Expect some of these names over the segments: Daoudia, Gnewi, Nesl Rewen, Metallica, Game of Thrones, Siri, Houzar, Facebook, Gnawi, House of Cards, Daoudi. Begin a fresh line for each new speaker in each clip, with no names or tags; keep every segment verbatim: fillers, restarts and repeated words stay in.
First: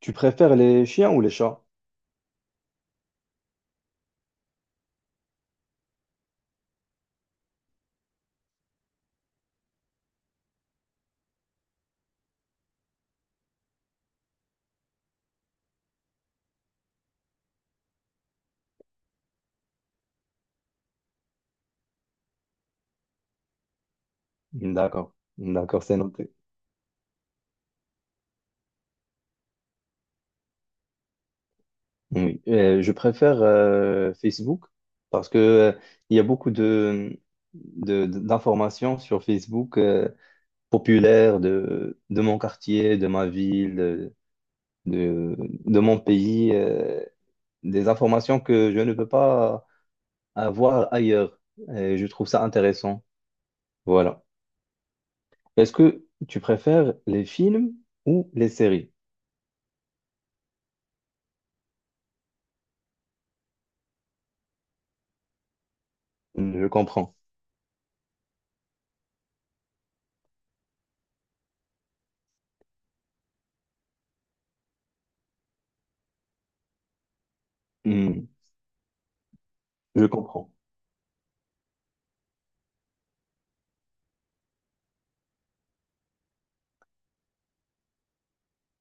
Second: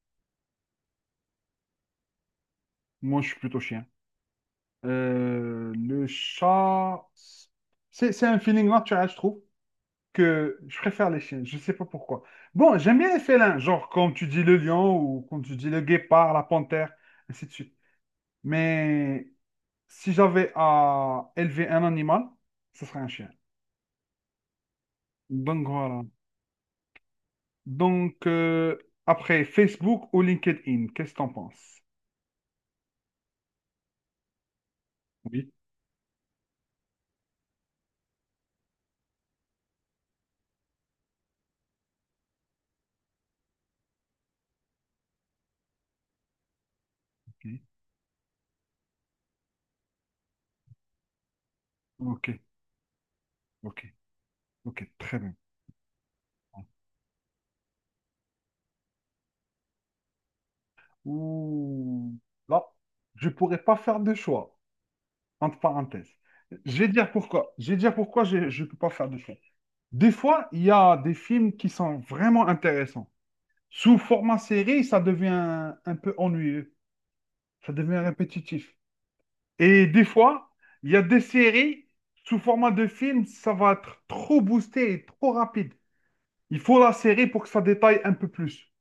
Tu préfères les chiens ou les chats?
Moi, je suis plutôt chien. Euh, le chat, c'est c'est un feeling naturel, je trouve, que je préfère les chiens. Je sais pas pourquoi. Bon, j'aime bien les félins, genre comme tu dis le lion ou comme tu dis le guépard, la panthère, ainsi de suite. Mais si j'avais à élever un animal, ce serait un chien.
D'accord,
Donc
d'accord, c'est
voilà.
noté.
Donc euh, après, Facebook ou LinkedIn, qu'est-ce que t'en penses?
Oui. Euh, je préfère euh, Facebook parce que
Oui.
euh, il y a beaucoup de, de- d'informations sur Facebook euh, populaires de, de mon quartier, de ma ville, de, de, de mon pays, euh,
Ok,
des informations que je ne peux pas avoir ailleurs. Et je trouve
ok,
ça intéressant.
ok,
Voilà.
ok, très bien.
Est-ce que tu préfères les films ou les séries?
Ouh, là, je pourrais pas faire de choix, entre parenthèses.
Je
Je vais dire
comprends.
pourquoi. Je vais dire pourquoi je ne peux pas faire de choix. Des fois, il y a des films qui sont vraiment intéressants. Sous format série, ça devient un peu ennuyeux. Ça devient
Hmm,
répétitif. Et
je
des fois,
comprends.
il y a des séries, sous format de film, ça va être trop boosté et trop rapide. Il faut la série pour que ça détaille un peu plus.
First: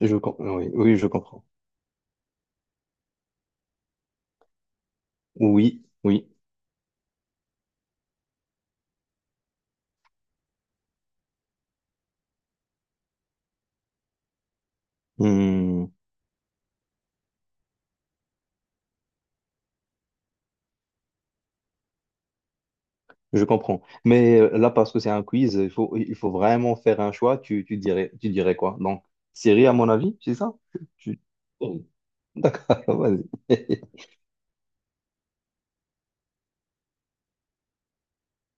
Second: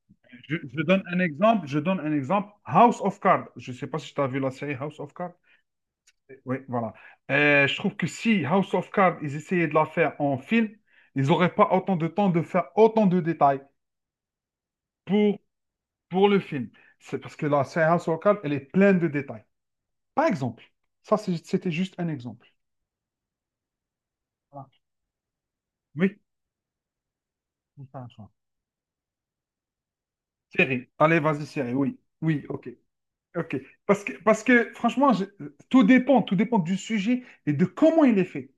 Je com- ah
Je,
oui,
je
oui,
donne
je
un
comprends.
exemple, je donne un exemple. House of Cards. Je ne sais pas si tu as vu la série House of Cards.
Oui, oui,
Oui, voilà. Euh, je trouve que si House of Cards, ils essayaient de la faire en film, ils n'auraient pas autant de temps de faire autant de détails pour,
Hmm,
pour le film. C'est parce que la série House of Cards, elle est pleine de détails. Par exemple, ça, c'est- c'était juste un exemple.
je comprends. Mais euh,
Voilà.
là, parce que c'est un quiz, il faut, il
Oui,
faut vraiment faire un choix. Tu, tu
c'est ça,
dirais,
ça.
tu dirais quoi? Donc, Siri, à mon avis, c'est ça?
Série. Allez,
Tu...
vas-y, série.
Oui.
Oui, oui, ok.
vas-y.
Ok. Parce que, parce que franchement, je- tout dépend, tout dépend du sujet et de comment il est fait.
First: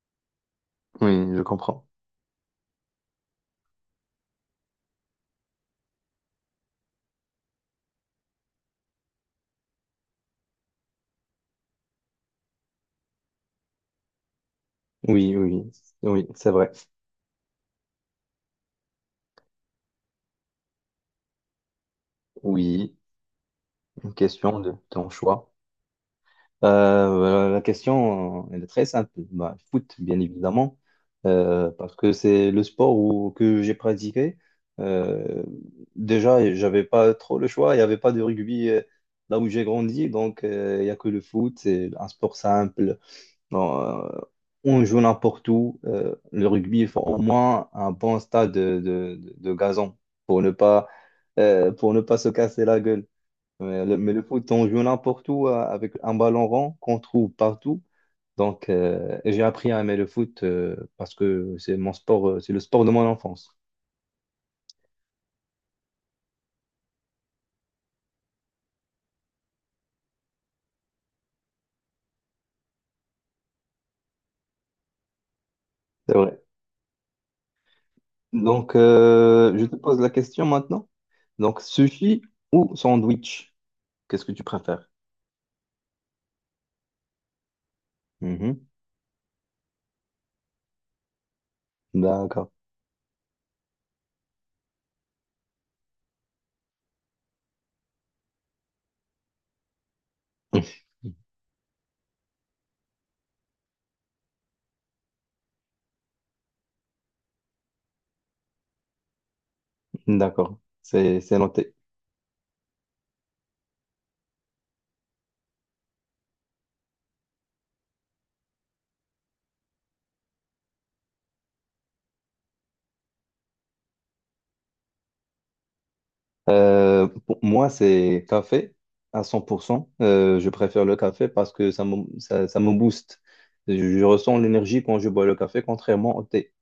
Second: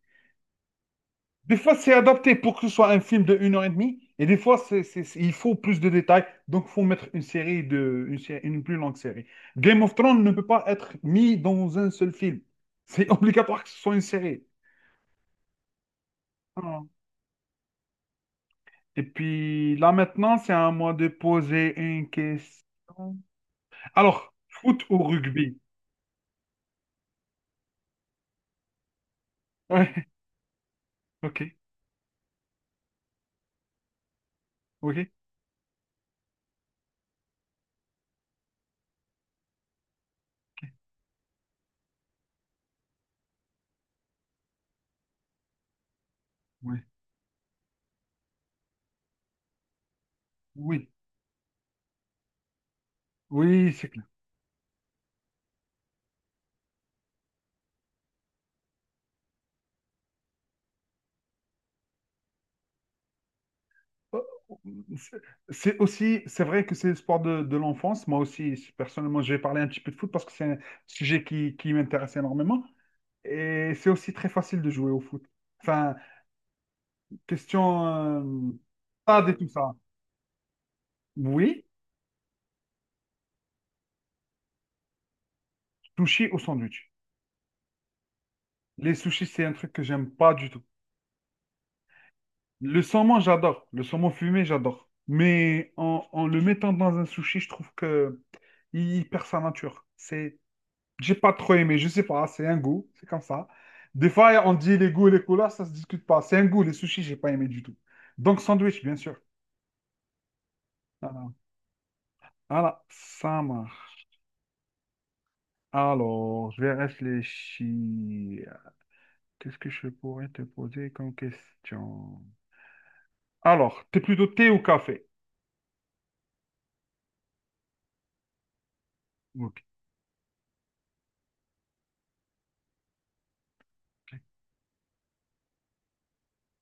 Oui, je
Des fois,
comprends.
c'est adapté pour que ce soit un film de une heure et demie et des fois, c'est, c'est- c'est- il faut plus de détails, donc il faut mettre une série de, une, sé- une plus longue série. Game of Thrones ne peut pas être mis dans un seul film. C'est obligatoire que ce soit une série.
Oui, oui, oui, c'est vrai.
Ah. Et puis là maintenant, c'est à moi de poser une
Oui,
question.
une
Alors,
question de
foot ou
ton choix.
rugby?
Euh, la question, euh, elle est très simple. Bah, foot,
Ouais,
bien évidemment,
ok,
euh, parce que c'est le sport où- que j'ai pratiqué.
ok,
Euh, déjà, j'avais pas trop le choix. Il n'y avait pas de rugby euh, là où j'ai grandi, donc euh, il n'y a que le foot. C'est un sport simple. Bon, euh, on joue n'importe où. Euh, le
oui,
rugby, il faut au moins un bon stade de, de, de- de gazon pour ne
oui,
pas, euh, pour ne pas se casser la gueule.
oui,
Mais
c'est
le,
clair.
mais le foot, on joue n'importe où euh, avec un ballon rond qu'on trouve partout. Donc, euh, et j'ai appris à aimer le foot euh, parce que c'est mon sport, euh, c'est le sport de mon enfance.
C'est c'est aussi, c'est vrai que c'est le sport de, de l'enfance. Moi aussi, personnellement, je vais parler un petit peu de foot parce que c'est un sujet qui, qui m'intéresse énormément. Et c'est aussi très facile de jouer au foot. Enfin,
C'est vrai.
question euh,
Donc,
stade et tout
euh, je
ça.
te pose la question maintenant. Donc,
Oui,
sushi ou sandwich, qu'est-ce que tu préfères?
sushi au sandwich.
Mhm.
Les sushis, c'est un truc que j'aime pas du tout.
D'accord.
Le saumon, j'adore. Le saumon fumé, j'adore. Mais en, en le mettant dans un sushi, je trouve que il perd sa nature. C'est j'ai pas trop aimé, je sais pas, c'est un goût, c'est comme ça. Des fois, on dit les goûts et les couleurs, ça se discute pas. C'est un goût, les sushis, j'ai pas aimé du tout. Donc, sandwich, bien sûr.
D'accord. C'est
Voilà,
c'est noté.
voilà, ça marche. Alors, je vais réfléchir. Qu'est-ce que je pourrais te poser comme question? Alors, t'es plutôt thé ou café?
Euh, pour moi, c'est café à
Ok.
cent pour cent. Euh, je préfère le café parce que ça me, ça, ça me booste. Je, je ressens l'énergie quand je bois le café, contrairement au thé.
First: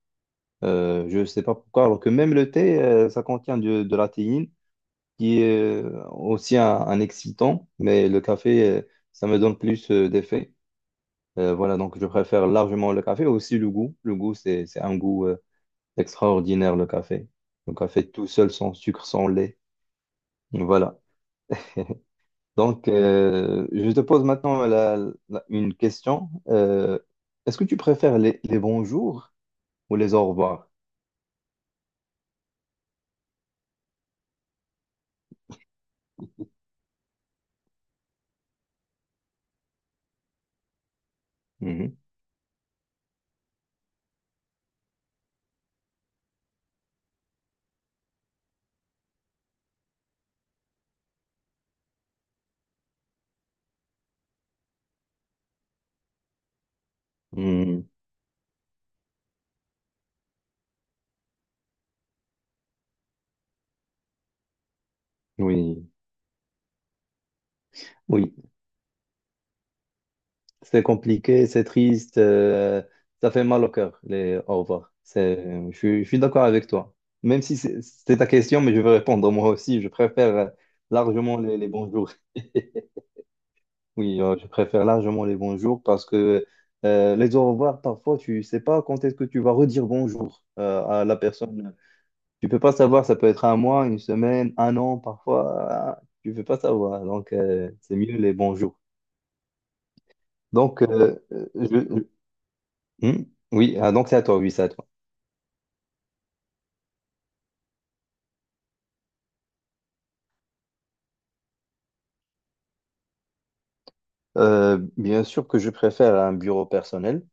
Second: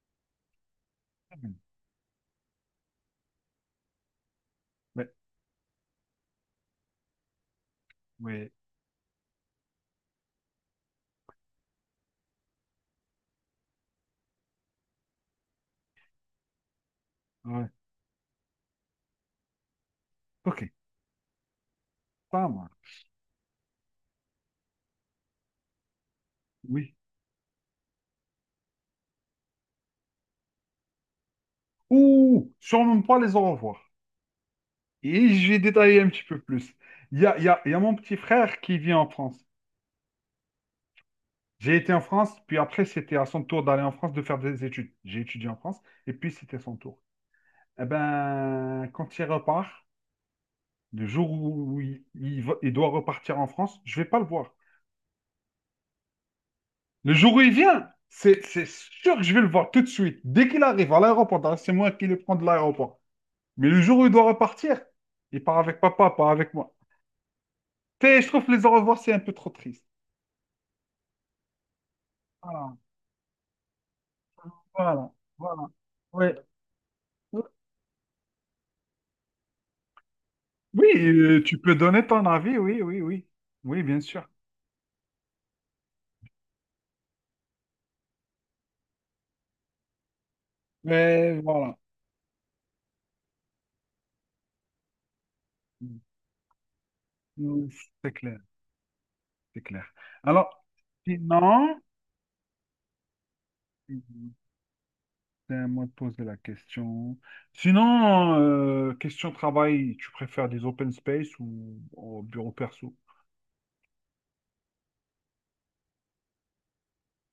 Euh, je ne sais pas pourquoi, alors que même le thé, euh, ça contient de, de la théine,
Ouais,
qui est euh, aussi un, un excitant, mais le
ouais,
café, euh, ça me donne plus euh, d'effet. Euh, voilà, donc je préfère largement le café, aussi le goût. Le goût, c'est, c'est un goût euh, extraordinaire, le café.
ouais.
Le café tout seul, sans sucre, sans lait.
Ok,
Voilà.
ça
Donc,
marche.
euh, je te pose maintenant la- la- une question.
Oui.
Euh, est-ce que tu préfères les, les bonjours ou les au revoir?
Ouh, surnomme pas les au revoir. Et je vais détailler un petit peu plus. Il y a, il y a, il y a mon petit frère qui vit en France. J'ai été
Mhm.
en France, puis après, c'était à son tour d'aller en France, de faire des études. J'ai étudié en France, et puis c'était son tour. Eh ben, quand il repart, le jour où il, il va- il doit repartir en France, je vais pas le voir. Le jour où il
Mhm.
vient, c'est c'est sûr que je vais le voir tout de suite. Dès qu'il arrive à l'aéroport, d'ailleurs, c'est moi qui le prends de l'aéroport. Mais le jour où il doit repartir, il part avec
Oui,
papa, pas avec moi. Tu sais, je
oui.
trouve que les au revoir, c'est un peu trop triste.
C'est compliqué, c'est triste,
Voilà,
euh, ça fait mal au cœur, les au revoir.
voilà, voilà.
C'est, je, suis je suis
Ouais.
d'accord avec toi. Même si c'est c'est ta question, mais je vais répondre moi aussi. Je préfère euh,
Oui,
largement
euh,
les,
tu
les
peux donner
bonjours.
ton avis, oui, oui, oui. Oui, bien
Oui,
sûr.
euh, je préfère largement les bonjours parce que euh, les au revoir, parfois, tu sais pas quand est-ce que tu vas redire bonjour euh, à la
Mais
personne.
voilà,
Tu peux pas savoir, ça peut être un mois, une semaine, un an, parfois, euh, tu peux pas savoir. Donc,
mm,
euh, c'est
c'est
mieux les
clair,
bonjours.
c'est clair. Alors,
Donc, euh, euh,
sinon,
je- je- hmm oui, ah, donc c'est à toi, oui, c'est à toi.
c'est à moi de poser la question. Sinon, euh, question travail, tu préfères des open space ou au bureau perso?
Euh, bien sûr que je préfère un bureau personnel,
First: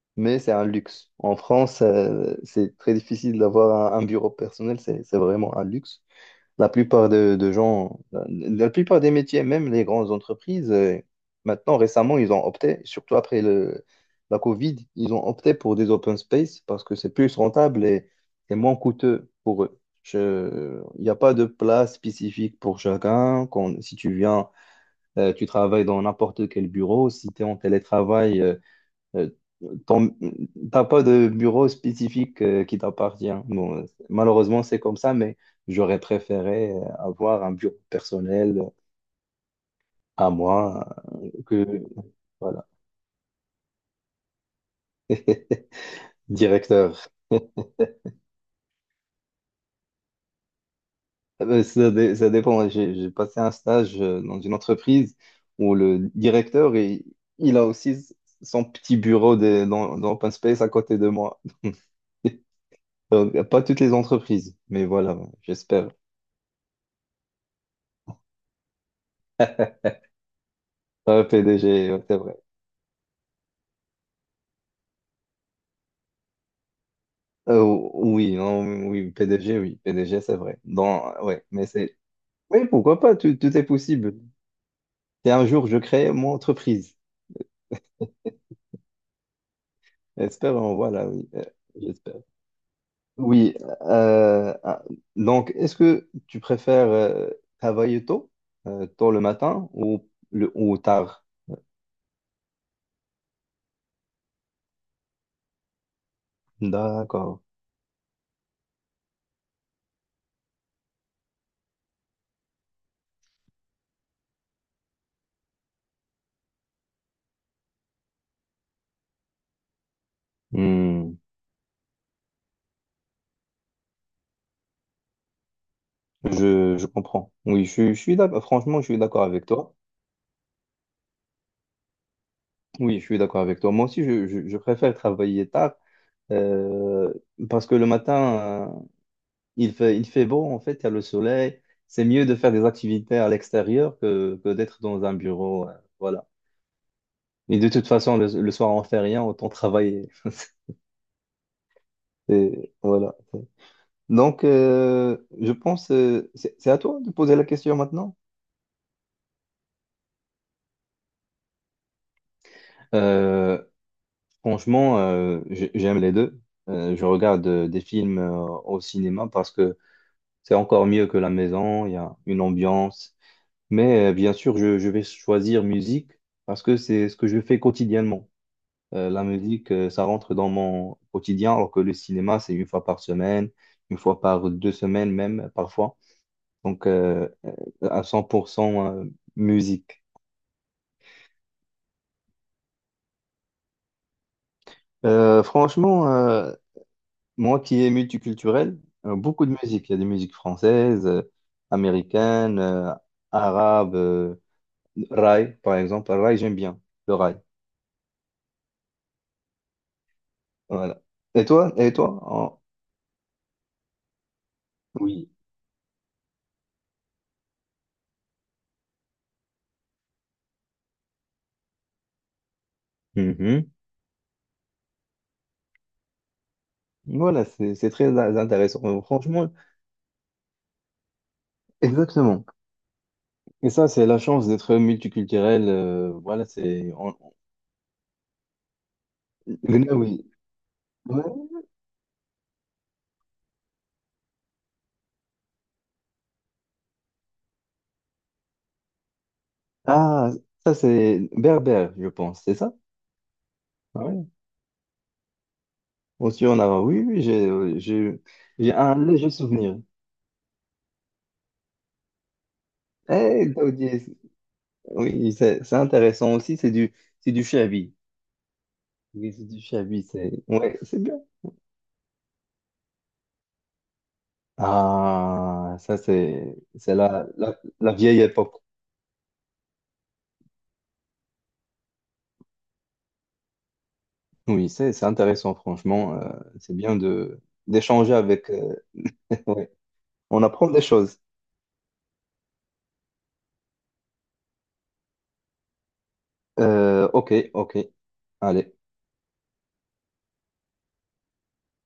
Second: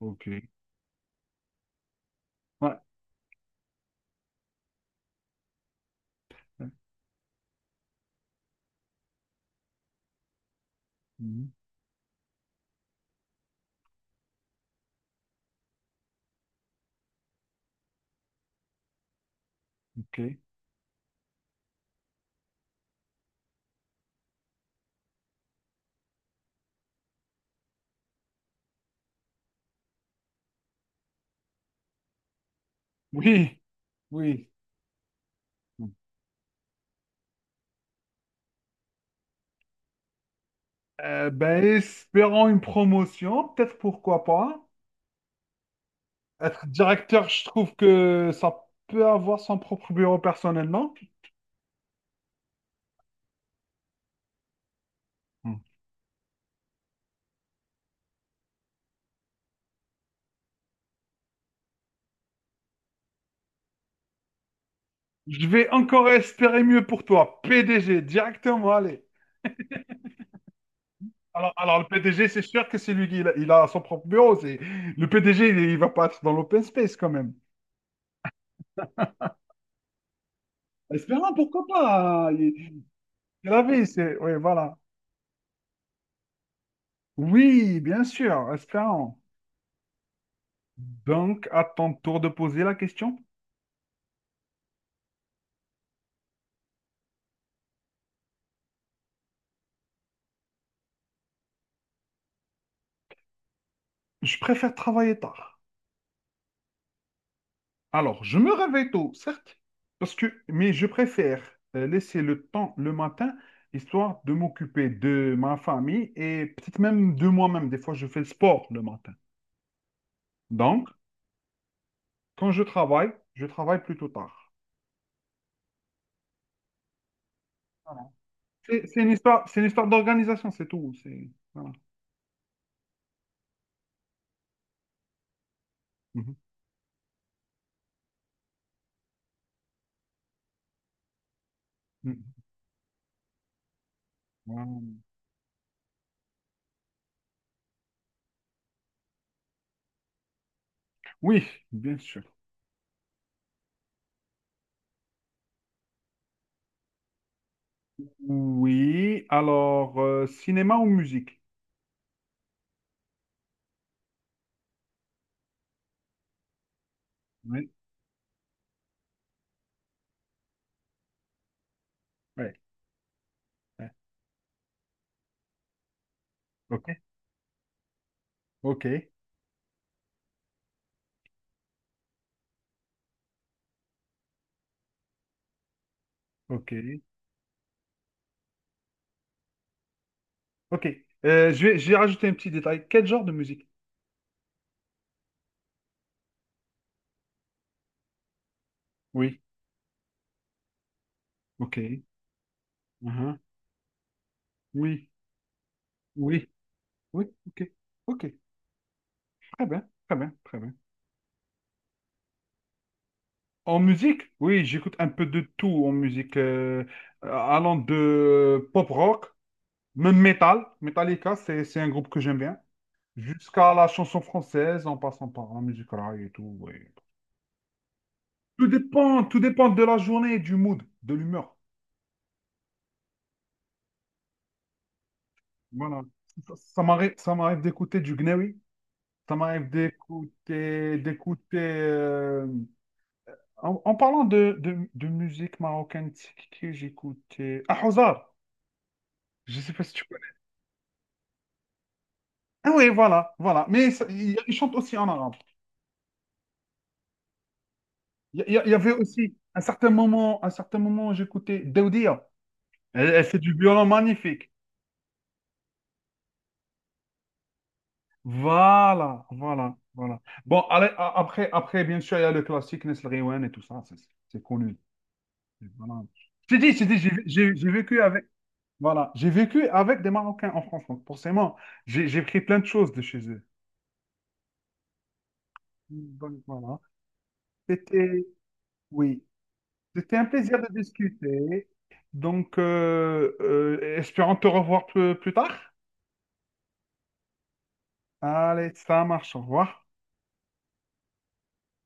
Ok.
mais c'est un luxe. En France, euh, c'est
Ouais.
très difficile d'avoir un, un bureau personnel, c'est c'est vraiment un luxe. La plupart de, de gens, la, la plupart des métiers, même les grandes entreprises, euh,
Mhm.
maintenant, récemment, ils ont opté, surtout après le, la Covid, ils ont opté pour des open space parce que c'est plus rentable et, et moins coûteux pour eux.
Ok.
Je- Il n'y a pas de place spécifique pour chacun. Quand, si tu viens, euh, tu travailles dans n'importe quel bureau. Si tu es en télétravail, euh, euh, ton- T'as pas de bureau spécifique euh, qui t'appartient.
Oui,
Bon, euh,
oui.
malheureusement, c'est comme ça, mais j'aurais préféré euh, avoir un bureau personnel à moi
Euh,
euh,
ben,
que,
espérant une
voilà,
promotion, peut-être pourquoi pas. Être
directeur.
directeur, je trouve que ça peut avoir son propre bureau personnellement.
Euh, Ça, dé- ça dépend. J'ai j'ai passé un stage euh, dans une entreprise où le directeur, il, il a aussi s- son petit bureau de- dans, dans Open Space à côté de moi. Donc, pas toutes les entreprises, mais voilà,
Je vais
j'espère.
encore espérer mieux pour toi. P D G, directement, allez.
Ah,
Alors, alors le
P D G, ouais, c'est
P D G,
vrai.
c'est sûr que c'est lui qui il a, il a son propre bureau. C'est... Le P D G, il, il va pas être dans l'open space quand même.
Euh, oui, non, oui, P D G, oui, P D G, c'est vrai. Dans,
Espérant,
ouais,
pourquoi
mais c'est,
pas?
oui,
Il,
pourquoi pas, tout,
il
tout est
avait, c'est...
possible.
Oui, voilà.
Et un jour, je crée mon entreprise.
Oui, bien sûr, espérant.
Espérons, voilà, oui, euh,
Donc, à ton tour
j'espère.
de poser la question.
Oui, euh, ah, donc, est-ce que tu préfères euh, travailler tôt, euh, tôt le matin ou, le, ou tard?
Je préfère travailler tard.
D'accord.
Alors, je me réveille tôt, certes, parce que, mais je préfère euh, laisser le temps le matin, histoire de m'occuper de ma famille et peut-être même de moi-même. Des fois, je fais le sport le matin. Donc,
Hmm,
quand je travaille, je travaille plutôt tard.
je, je comprends. Oui, je, je
Voilà.
suis d'accord. Franchement,
C'est
je suis
c'est une
d'accord avec
histoire, c'est une
toi.
histoire d'organisation, c'est tout. C'est, voilà.
Oui, je suis d'accord avec toi. Moi aussi, je, je, je préfère travailler tard
Mhm,
Euh, parce que le matin, euh, il fait, il fait beau, en fait, il y a le soleil. C'est
mhm.
mieux de faire des activités à l'extérieur que, que
Voilà.
d'être dans un bureau. euh, voilà. Et de toute façon, le, le soir, on fait rien, autant travailler.
Oui, bien sûr.
Et voilà. Donc, euh, je pense, euh, c'est c'est à toi de poser la question maintenant.
Oui, alors, euh, cinéma ou musique?
Euh, franchement, euh, j'ai- j'aime les deux. Euh, je regarde euh,
Oui,
des films euh, au cinéma parce que c'est encore mieux que la maison. Il y a une
ouais,
ambiance.
ouais.
Mais euh, bien sûr, je, je vais choisir musique parce que
Ok,
c'est ce que je fais quotidiennement.
ok,
Euh, la musique, euh, ça rentre dans mon quotidien, alors que le cinéma, c'est une fois par semaine, une fois par deux semaines même, parfois.
ok.
Donc, euh, euh, à cent pour cent euh, musique.
Ok. Euh, je vais, je vais rajouter un petit détail. Quel genre de musique?
Euh, franchement, euh, moi qui est multiculturel, euh,
Oui.
beaucoup de musique. Il y a des musiques françaises, euh,
Ok.
américaines, euh,
Mhm.
arabes, euh,
Oui.
raï, par exemple. Raï,
Oui.
j'aime bien, le
Oui.
raï.
Ok. Ok. Très bien. Très bien. Très bien.
Voilà. Et toi? Et toi? En-
En musique? Oui, j'écoute un peu
Oui.
de tout en musique. Euh, euh, allant de pop rock, même metal. Metallica, c'est, c'est un groupe que j'aime bien.
Mhm.
Jusqu'à la chanson française, en passant par la musique rail et tout. Oui.
Voilà, c'est c'est très in-
Tout
intéressant. Euh,
dépend, tout
Franchement,
dépend de la journée, du mood, de l'humeur.
exactement. Et ça, c'est la chance d'être multiculturel.
Voilà.
euh, voilà,
Ça, ça
c'est.
m'arrive,
on-
ça m'arrive d'écouter du Gnewi. Ça m'arrive
Gnawi.
d'écouter,
Ouais.
d'écouter. euh, en, en parlant de, de, de musique marocaine, c'est qui que j'écoutais? Ah, Houzar! Je sais pas si tu connais.
Ah, ça, c'est berbère, je pense, c'est
Ah
ça?
oui, voilà, voilà. Mais ça-
Ouais.
il, il chante aussi en arabe.
Aussi, on a. Oui, oui, j'ai euh, j'ai
Il, y a- il
j'ai
y avait
un léger
aussi un
souvenir.
certain moment, un certain moment, j'écoutais Daoudia. Elle, elle fait
Eh,
du violon
Daoudi,
magnifique.
oui, c'est c'est intéressant aussi. C'est du, c'est du shabi.
Voilà,
Oui, c'est du
voilà,
shabi.
voilà.
C'est
Bon,
ouais,
allez,
c'est
a-
bien.
après, après, bien sûr, il y a le classique Nesl Rewen et tout ça. C'est c'est connu.
Ah, ça,
Voilà.
c'est
Je dit, je
c'est
dit, j'ai
la,
j'ai-
la,
j'ai
la
vécu
vieille
avec.
époque.
Voilà, j'ai vécu avec des Marocains en France, donc forcément, j'ai j'ai pris plein de choses de chez eux.
Oui, c'est c'est intéressant, franchement. euh,
Donc
c'est
voilà,
bien de d'échanger
c'était,
avec. euh,
oui, c'était un
on
plaisir de
apprend des choses.
discuter. Donc, euh, euh, espérons te revoir plus, plus tard.
Euh, ok, ok.
Allez,
Allez.
ça marche, au revoir.